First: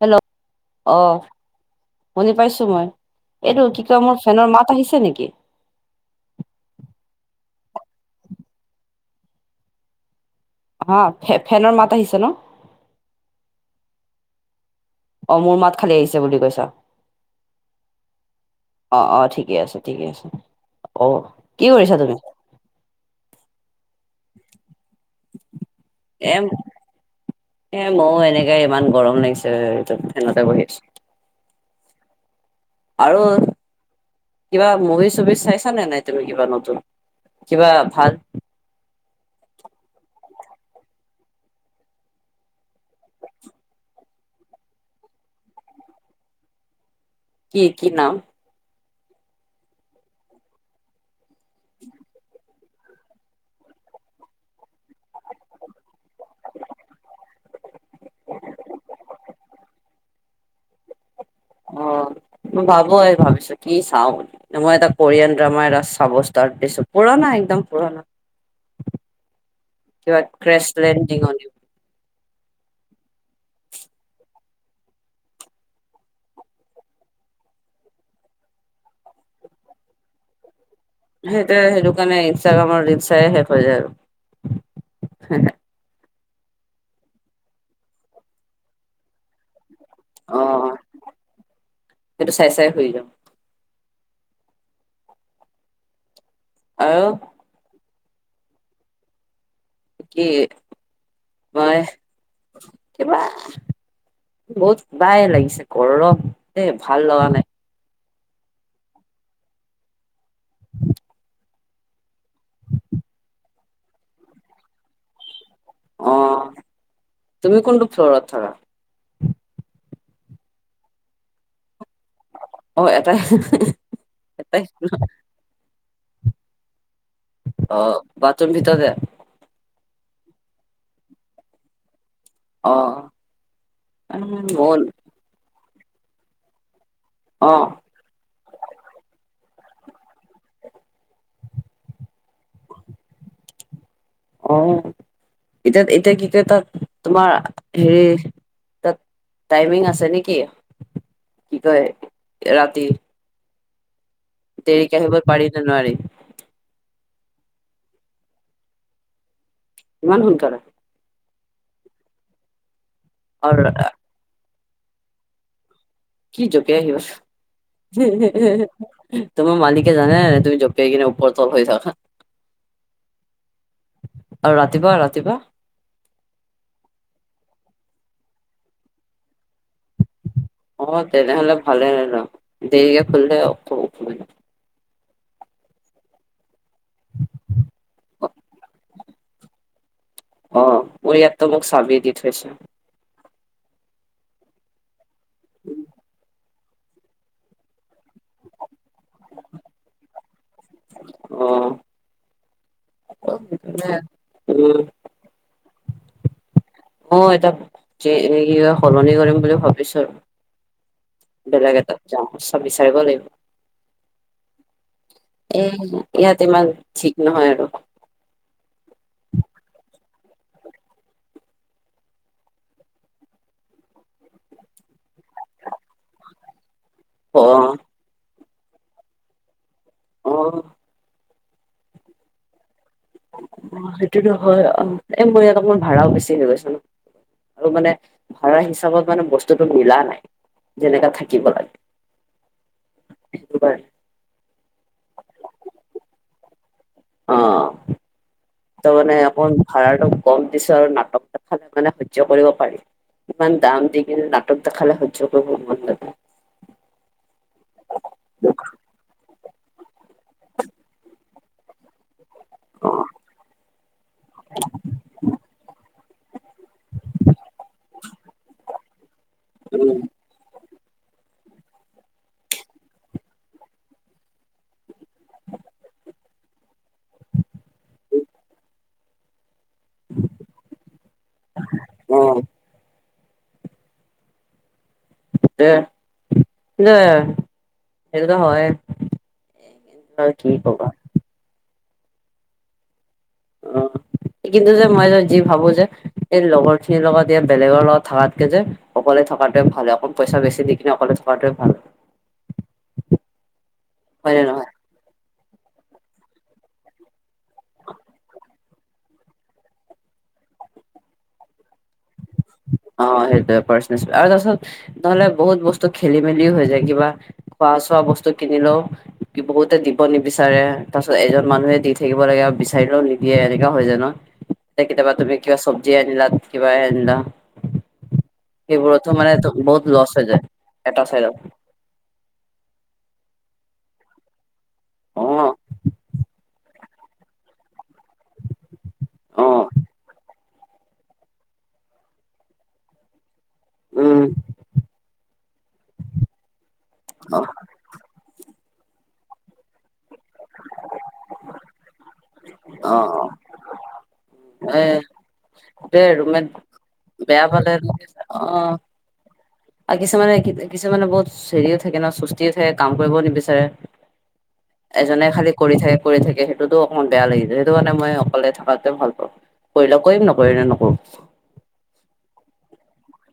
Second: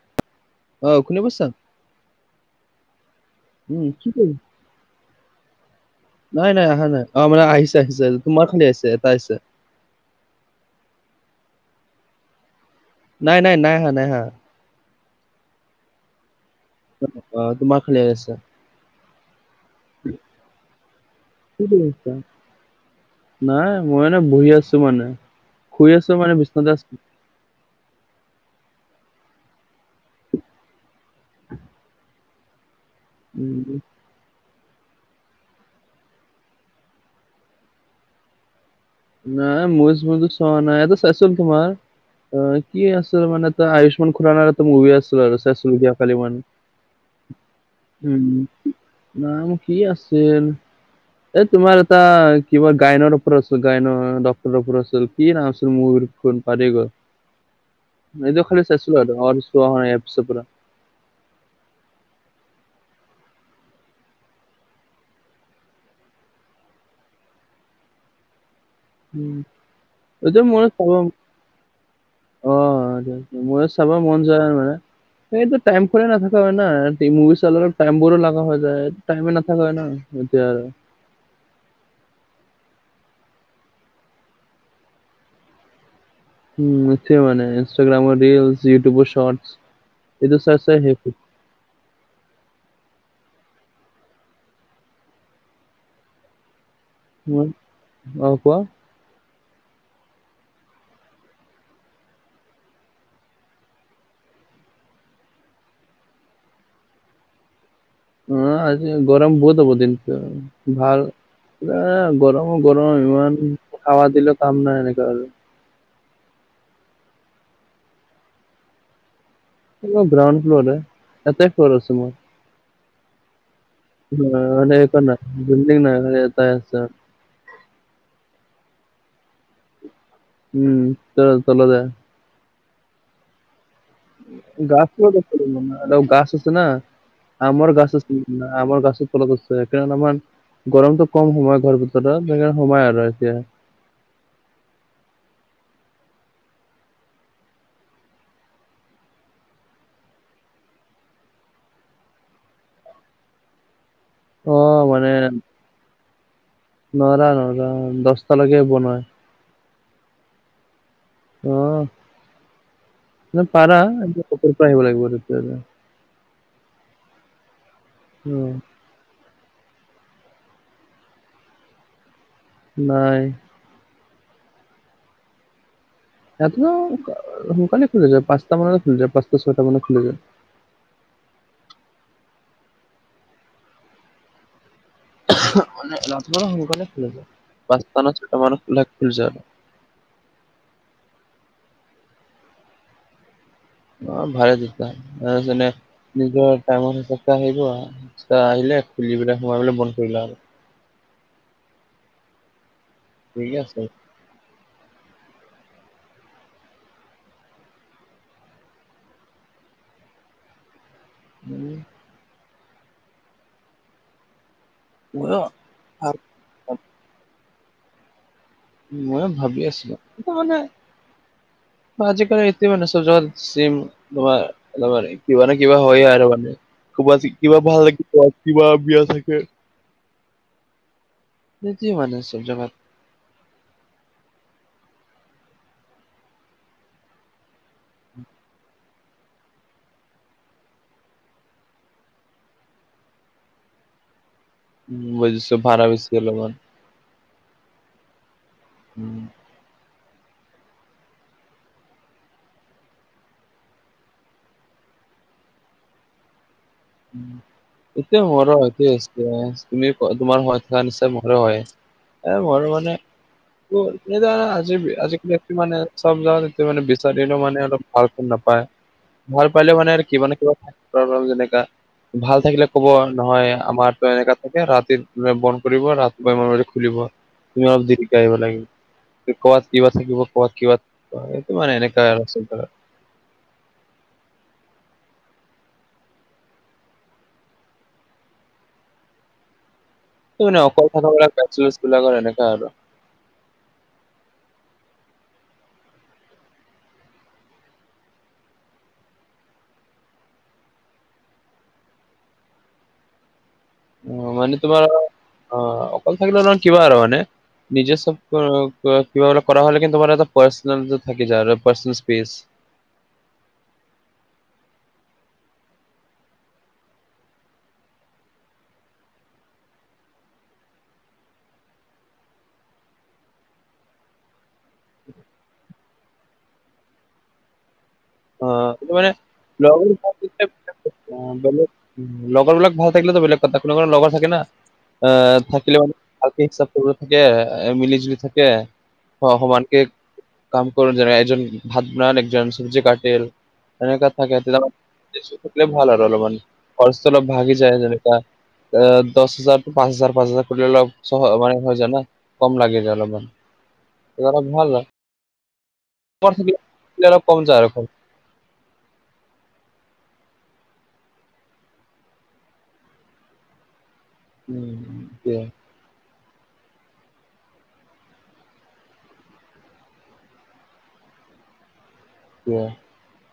Hello অ শুনি পাইছা? শুনি পাইছো মই এইটো কি উম কয় মোৰ কৰি ফেনৰ মাত আহিছে নেকি? নাই নাই অহা নাই, অ মানে আহিছে আহিছে তোমাৰ খালি আহিছে এটা আহিছে। অ ফে ফেনৰ মাত আহিছে ন? নাই নাই, নাই হা নাই হা। অ মোৰ মাত খালী আহিছে বুলি কৈছা? অ তোমাৰ খালি আহি আছে। অ অ ঠিকে আছে ঠিকে আছে, অ কি কৰি কৰিছা আছা? তুমি? নাই মই মানে বহি আছো মানে, শুই আছো মানে এ বিচনাতে আছ এ ময়ো এনেকে ইমান গৰম লাগিছে [inaudible] ফেনতে বহি আছো। উ [inaudible] আৰু কিবা মুভি-চুভি চাইছানে নাই তুমি কিবা নতুন? কিবা ভাল নাই, মুভি - চূভিতো চোৱা নাই আগতে চাইচিলো তোমাৰ অ কি আছিল মানে এটা আয়ুষ্মান খুৰানাৰ এটা মুভি আছিল আৰু ছেশধিয়া খালি ৱান। উ [inaudible] উম নাম কি আছিল? এ তোমাৰ এটা কিবা গায়নৰ পৰচ গাইন ডটৰাপ [inaudible] আছিল, কি নাম আছিল মোৰ খোন পাহৰি গল। এইটো খালি চেচো আৰু [inaudible] এপছ পুৰা। অ, মই ভাবো এই ভাবিছো কি চাও? মই এটা কোৰিয়ান ড্ৰামাৰ এটা চাব ষ্টাৰ্ত দিছো, পুৰণা একদম পুৰণা। উম কিবা এইটো মনত খাব [inaudible] [unintelligible] ক্ৰেছলেণ্ডিং অন ইউ অ, দ ময় চাব মন যায় মানে সেইটো টাইম পুৰা নাথাকা হয় না, টি মুভি চালৰে টাইমবোৰো লাগা হৈ যায়। টাইমে নাথাকে হয় ন এতিয়া আৰু। সেইটোই সেইটো কাৰণে ইনষ্টাগ্ৰামৰ ৰিল চাই শেষ হৈ যায় আৰু। উম এইটোৱে মানে ইনষ্টাগ্ৰামৰ ৰিলচ, ইউটিউবৰ শৰ্টচ আৰু অ এইটো চাই চাই শেষ হৈ সেইটো চাই - চাই হৈ যাওঁ। আও [inaudible] অ কোৱা? কি? মই কিবা বহুত বাই লাগিছে গৰম, এ ভাল লগা নাই। অ আজি গৰম বহুত হ'ব দিনটো ভাল এ গৰমো গৰম ইমান খাৱা দিলে কাম নাই এনেকা আৰু। অহ, তুমি কোনটো ফ্ল'ৰত থাকা? মোৰ গ্ৰাউণ্ড ফ্ল'ৰে, এটাই ফ্ল'ৰ আছে মোৰ। অ এটাই হিহ হিহ অ নে সেইখন [inaudible] বিলডিং নাই মানে এটা আছে। অ, বাথৰুম ভিতৰতে? উম, ভিতৰত তলতে। অ। মন অলপ গাছ আছে না, অ আমাৰ গাছ আছ উম, আমৰ গাছৰ তলত আছোঁ এই কাৰণ আমাৰ গৰমটো কম সময় ঘৰ ভিতৰত সেইকাৰণে সোমায় আৰু এতিয়া। অ, এতিয়া এতিয়া কি কয় তাত তোমাৰ হেৰি তাত টাইমিং আছে নেকি? কি কয় ৰাতি? অ দেৰিকে মানে আহিব পাৰি নে নোৱাৰি নৰা নৰা দছটালৈকে বনাই। ইমান শুনকালে। অ মানে আৰু পাৰা [unintelligible] আহিব লাগিব তেতিয়া হ'লে কি যোগে আহিব অ [unintelligible] তোমাৰ মালিকে জানে তুমি জপ পাই কিনে ওপৰ তল হৈ থাকা। নাই। আৰু ৰাতিপুৱা ৰাতিপুৱা এট নৌ কা সোনকালে খুলে গৈ পাঁচটা মানত খুলি যায় পাঁচটা ছয়টা মানত খুলি যায়। অ তেনেহ'লে ভালে তেন দেৰিকে খুলথৈয় খ অসুবিধা মানে ৰাতিপুৱা শুনকালে খুলে, পাঁচটা না ছয়টা মানত খুলে [unintelligible] অ মোৰ ইয়াত তলক মোক চাবি দি থৈছে। অ ভালে জিকা অ জোনে নিজৰ টাইমৰ হিচাপ কৰি আহিব আ চোৱা আহিলে খুলি পেলাই সোমাই পেলে বন্ধ কৰিলা আৰু। অ। ঠিক আছে। উম অ এটা চে এইয়া সলনি কৰিম বুলি ভাবিছৰ উম বেলেগ এটা যাম চ বিচাৰিব লাগিব। [unintelligible] এ ইয়াতে ইমান ঠিক নহয় আৰু। ময়ে ভাবি আছিলো এইটো মানে বা আজিকালি [unintelligible] য'ত চিম বাবাৰ অলপমান কিবা নহয় কিবা হয় আৰু মানে। [unintelligible] অ কিবা ভাল লাগিব কিবা বিয়া থাকে অ। দেতি মানে চেব জাগত অ সেইটোতো হয় অ, এ মৰ অকমান ভাড়াও বেছি হৈ গৈছে ন। আৰু মানে ভাড়া হিচাপত মানে বস্তুটো মিলা নাই। যেনেকা থাকিব লাগে, সেইটো কাৰণে। উ বুজিছো ভাড়া বেছিকে লয় অন। অ ত মানে উম আপোন ভাড়াটো কম দিছৰ নাটক দেখালে মানে সহ্য কৰিব পাৰি। ইমান দাম দিকিনে নাটক দেখালে সহ্য কৰিব মন নাযায়। [unintelligible] [unintelligible] তুমি ক তোমাৰ সহায়ত থকা নিচা মৰ হয় এ মৰ অ মানে অ কেদাৰা আজি আজিকালি তোমাৰ মানে [unintelligible] মানে বিচাৰিলেও মানে অলপ ভাল ফোন নাপায় ভাল পালে মানে উম কিবা না কিবা থাক তৰ তৰ যেনেকা ভাল থাকিলে কব নহয় আমাৰতো এনেকা থাকে ৰাতিৰ দুটাই বন্ধ কৰিব ৰাতিপুৱা [unintelligible] খুলিব তুমি অলপ দেৰিকে আহিব লাগিব। কি ক'ত কিবা থাকিব ক'ত কিবাত এইটো মানে মানে এনেকা অ আৰু [unintelligible] তে সিতে সেইটোত হয়। আৰু কি কবা [unintelligible] অ। কিন্তু যে মই যে যি ভাবো যে এই লগৰ খিনিৰ লগত ই বেলেগৰ লগত থাকাতকে যে অকলে থকাটোৱে ভাল অকণ পইচা বেছি দি কিনে অকলে থকাটোৱে ভাল। [inaudible] অ', মানে নহয় তোমাৰ অ', অকল থাকিলে ন কিবা আৰু মানে নিজে চব কিবা কৰা হ'লে কিন্ত তোমাৰ এটা পাৰ্চনেল থাকি যাই আৰু পাৰ্চনেল চেস্প। অ', সেইটো পাৰ্চনেল চেস্প আৰু তাৰিছত নহলে বহুত বস্তু খেলি মেলিও হৈ যায় কিবা খোৱা চোৱা বস্তু কিনিলেও বহুতে দিব নিবিচাৰে তাৰ পিছত এজন মানুহে দি থাকিব লাগে আৰু বিচাৰিলেও নিদিয়ে এনেকা হয় যায় ন। কেতিয়াবা তুমি কিবা চব্জি আনিলা কিবা এ আনিলা অ সেইবোৰতো মানেলে মানে বহুত লছ হৈ যায় [unintelligible] এটা উ চাইডত লগৰ বিবলাক ভাল থাকিলেতো বেলেগ কথা কোনো কোনো লগৰ থাকে না অ আহ থাকিলে মানে ভালকে হিচাপ কৰিব থাকে মিলি জুলি থাকে অ সমান কে কাম কৰ যে একজন ভাত বনান একজন চব্জি কাটেল তেনেকুৱা উম থাকেত থাকিল ভাল আৰু অলপমান খৰচটো অলপ অ ভাগি যায় যেনেকুৱা দহ হাজাৰ পাঁচ হাজাৰ পাঁচ হাজাৰ কৰিলে অলপহ মানে হৈ যায়া কম লাগে অ যায় অলপ মান। এ দে লগৰ থাকিলে ৰুমট থাকিলে অলপ কম বেয়া যায় আৰু পালে খৰচ অ' আৰু কিছুমানে কিছুমানে বহুত হেৰিও থাকে ন সুস্থ্তিও থাকে কাম কৰিব নিবিচাৰে উম, এজনে সেইটোৱে খালি কৰি থাকে। কৰি থাকে সেইটোতো অকণমান বেয়া লাগিছে সেইটো কাৰণে মই অকলে থকাতো ভাল পাওঁ। কৰিলে কৰিম নকৰি নে নকৰোঁ। এ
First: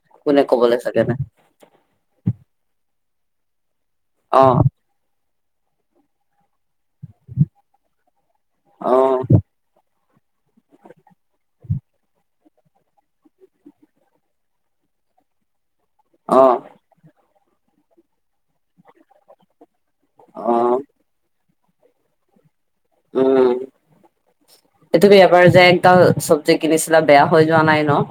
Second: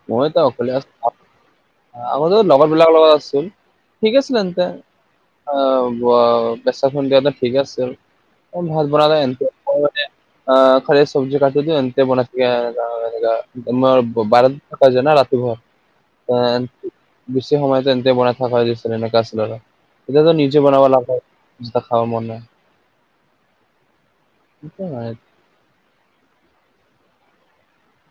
মইতো কোনে অকলে কবলৈ চাগে আছোঁ। না আগতে লগৰ বিলাক লগত আছিল ঠিক আছিল অ তে আহ বাচন কিয় ঠিক আছে ভাত অ বনালে [unintelligible] অ', খালি চব্জি কাটো সেন্টে বনাই থাকে এনেকুৱা তোমাৰ বাৰিন থাককা যায় ন ৰাতিপুৱা অ বেছি সময়তো এন্ততে বনাই থাক হৈ দিছিলে এতিয়া তো অ নিজে বনাব লাগা খাব মন নাই। উম এইটো বেয়া পাৰ যায় টাও চব্জি কিনিছিলা বেয়া হৈ যোৱা নাই ন।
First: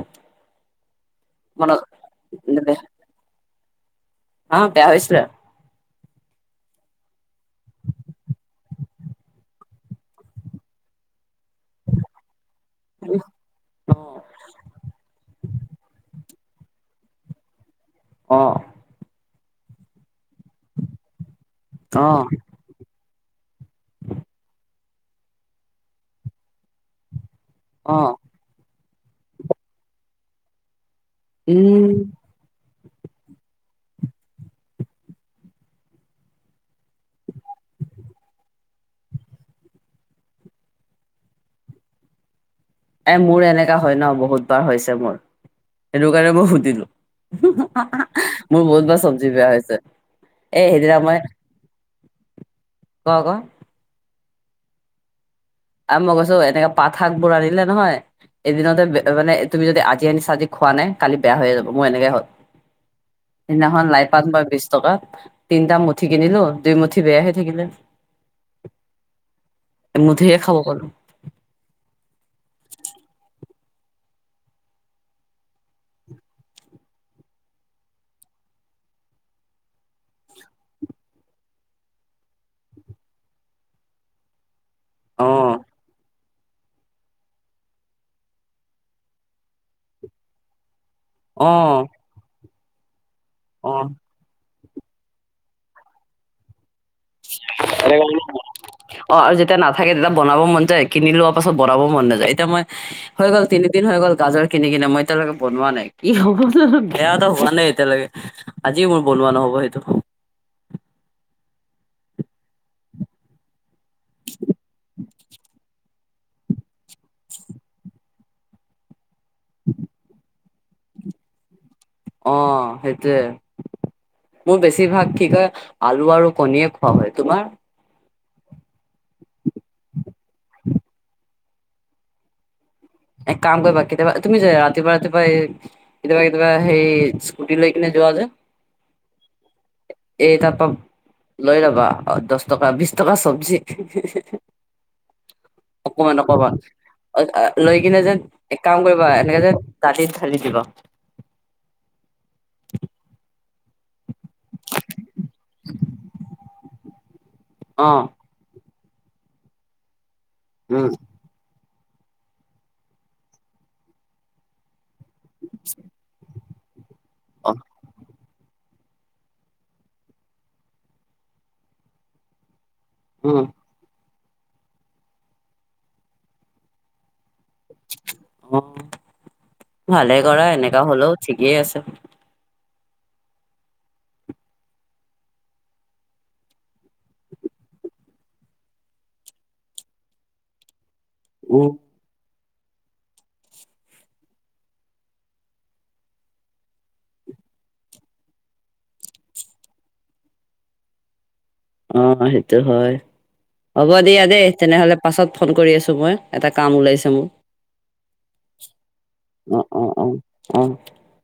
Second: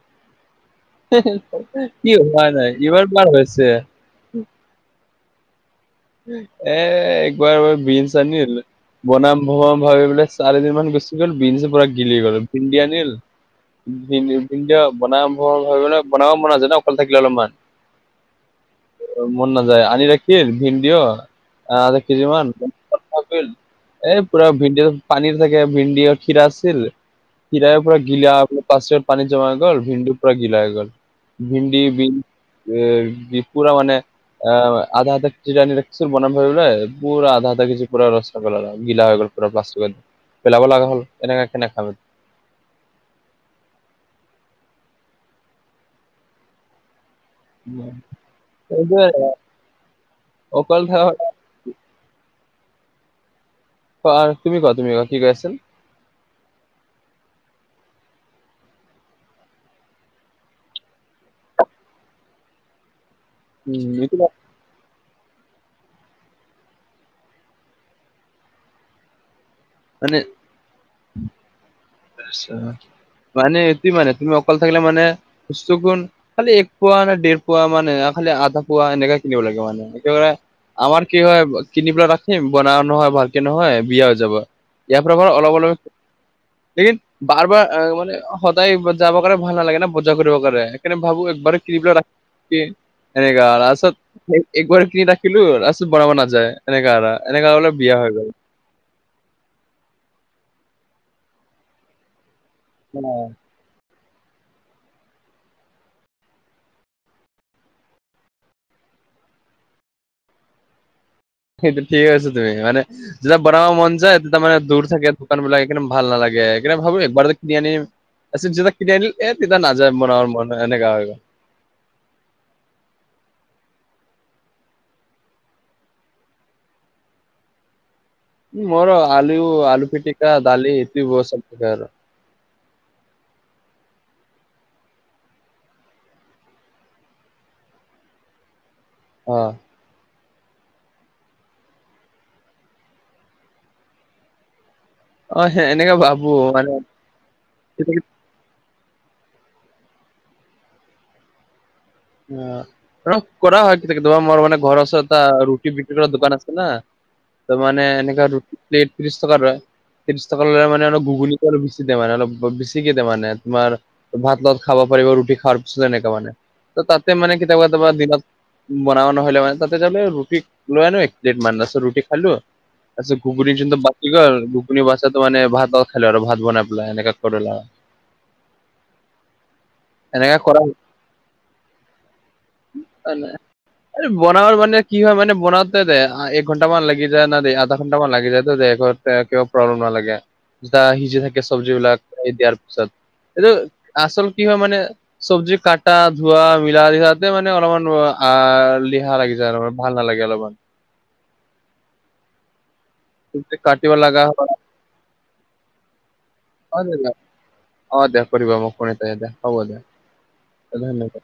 কি মনত হোৱা নাই এইবাৰ বাৰ হৈছে অ', বেয়া হৈছে। এ একবাৰ বিহু [unintelligible] বনাম বনাম ভাবি পোলে চাৰিদিন মান গুচি গ'ল ভিন্দি পুৰা গিলি গল ভিন্ধি আনিল ভিয়া বনাম ভাবে বনাব মন যাই ন অকলে থাকিলে অলপমান অ'। মন নাযায় আনি ৰাখিম ভিণ্ডিও আধা অ কেজি মান এই পুৰা ভিডি পানীৰ থাকে ভিডি আৰু ক্ষীৰা আছিল। খিৰাই পুৰা অ গিলা পাঁচ পানী জমাই গল ভিনডু পুৰা গিলা হৈ গ'ল। ভিণ্ডি উম বিন পূৰা মানে আ আধা আধা ৰা বনাম ভাবলে পুৰা আধা আধা কেজি পুৰা ৰস গিললা হৈ গল প প্লাষ্টিক পেলাব লগা হ'ল এনেকে কেনে খাব এ মোৰ এনেকা হয় ন বহুত বাৰ হৈছে মোৰ সেইটো কাৰণে মই সুধিলোঁ। মোৰ বহুত বাৰ এইটোৱে চব্জি বেয়া হৈছে এ অকল সেইদিনা থকা মই ক আকৌ অ', তুমি ক তুমি ক কি কয় আছ। আৰু মই কৈছো এনেকাে পাঠ শাক বোৰ আনিলে নহয় এদিনতে মানে তুমি যদি আজি আনিছা আজি খোৱা নাই কালি বেয়া হৈয়ে যাব মোৰ এনেকেৱা হ'ল। [inaudible] সেইদিনাখন উম লাই এইটো পাত বিশ টকা তিনটা মুঠি কিনিলো দুই মুঠি বেয়া হৈ থাকিলে। মানে এমুঠিহে খাব পালোঁ। মানে এইটো মানে তুমি অকল থাকিলে মানে- [unintelligible] গুণ- খালি এক পোৱা না ডেৰ পোৱা মানে খালি আধা পুৱা এনেকে কিনিব লাগে মানে, এইটো মানে - আমাৰ কি হয় কিনি পেলাই ৰাখিম বনাও নহয় ভালকে নহয় বেয়া হৈ যাব। ইয়াৰ পৰা অ পৰা অলপ অলপ- বাৰ বাৰ মানে সদায় যাব কাৰে ভাল নালাগে না বজাৰ কৰিবৰ কাৰণে। সেইকাৰণে ভাবো অ একবাৰে কিনি পেলাই অ [unintelligible] একবাৰ কিনি ৰাখিলো তাৰপিছত বনাব নাযায় এনেকা এৰা এনেকা বোলো বিয়া হৈ গল। অ' আৰু যেতিয়া নাথাকে তেতিয়া বনাব মন যায় কিনি লোৱা পাছত বনাব মন নাযায়, এতিয়া মই হৈ গল তিনিদিন হৈ গ'ল গাজৰ কিনি কিনে মই এতিয়ালৈকে বনোৱা নাই কি হ'ব জানো বেয়াটো হোৱা নাই এতিয়ালৈকে। আজিও মোৰ বনোৱা নহব সেইটো। সেইটো ঠিকেই কৈছা তুমি মানে যেতিয়া বনাব মন যায় তেতিয়া মানে দূৰ থাকে দোকান বিলাক সেইকাৰণে - ভাল নালাগে সেইকাৰণ ভাবো একবাৰেতে কিনি আনিম। কিনি আনিল এ তেতিয়া নাযায় বনাব মন এনেকুৱা হৈ গৈ। অহ' সেইটোৱে মোৰ বেছিভাগ কি কয় আলু আৰু কণীয়ে খোৱা হয়, তোমাৰ? মোৰ আলু আলু পিটিকা ডালি এইটো বহুত চব প্ৰকাৰ [unintelligible] এক কাম কৰিবা কেতিয়াবা তুমি যে ৰাতিপুৱা ৰাতিপুৱাই কেতিয়াবা কেতিয়াবা সেই স্কুটি লৈ কিনে যোৱা যে। অ'। এই তাৰপা লৈ লবা দহ টকা বিশ টকা চবজি। অ' সে এনেকে অকমান ভাবো অকমান। মানে লৈ কিনে যেন এক কাম কৰিবা এনেকে যে কাটি ঢালি দিবা। অ' কৰা হয় কেতিয়া কেতিয়া মোৰ মানে ঘৰৰ ওচৰত এটা ৰুটি বক্ৰী কৰাৰ দোকান আছে না - ত' মানে অ এনেকা ৰুটি প্লেট ত্ৰিশ টকাৰ লয়, ত্ৰিশ টকা লয় মানে উম আৰু ঘুগুনি বেছি দিয়ে মানে অলপ বেছিকে দিয়ে মানে তোমাৰ ভাতৰ লগত খাব পাৰিব [unintelligible] এনেকা মানে, ত' তাতে মানে অ কেতিয়াবা কেতিয়াবা দিনত বনাব নহ'লে মানে তাতে তাৰ মানে ৰুটি লৈ আনো এক প্লেট মান, তাৰপিছত ৰুটি খালো তাৰপিছত উম ঘুগুনী বাছি গল ঘুগুনী বাচাতো মানে ভাতৰ লগত খালো আৰু ভাত বনাই পিলাই এনেকা কৰি লৈ। অহ' ভালেই কৰা এনেকা হ'লেও ঠিকেই আছে। [unintelligible] বনাব মানে কি হয় মানে বনাতে যে এক ঘণ্টামান লাগি যায় ন দে আধা ঘণ্টামান লাগি যায় তো দে কিবা প্ৰব্লেম নালাগে যেতিয়া সিজি থাকে উম চবজি বিলাক দিয়াৰ পিছত এইটো আচল কি হয় মানে চবজি কটা ধোৱা মিলা এইয়াতে মানে অলপমান দিহা লাগি যায় আৰু ভাল নালাগে অলপমান। অ' সেইটো হয়, কিন্তু হ'ব কাটিব লগা দিয়া দেই তেনেহ'লে- পাছত ফোন কৰি আছোঁ মই এটা কাম ওলাইছে হয়, মোৰ। অ' দেয়া কৰিবা মোক [unintelligible] হ'ব অ দে অ অ অ ধন্যবাদ।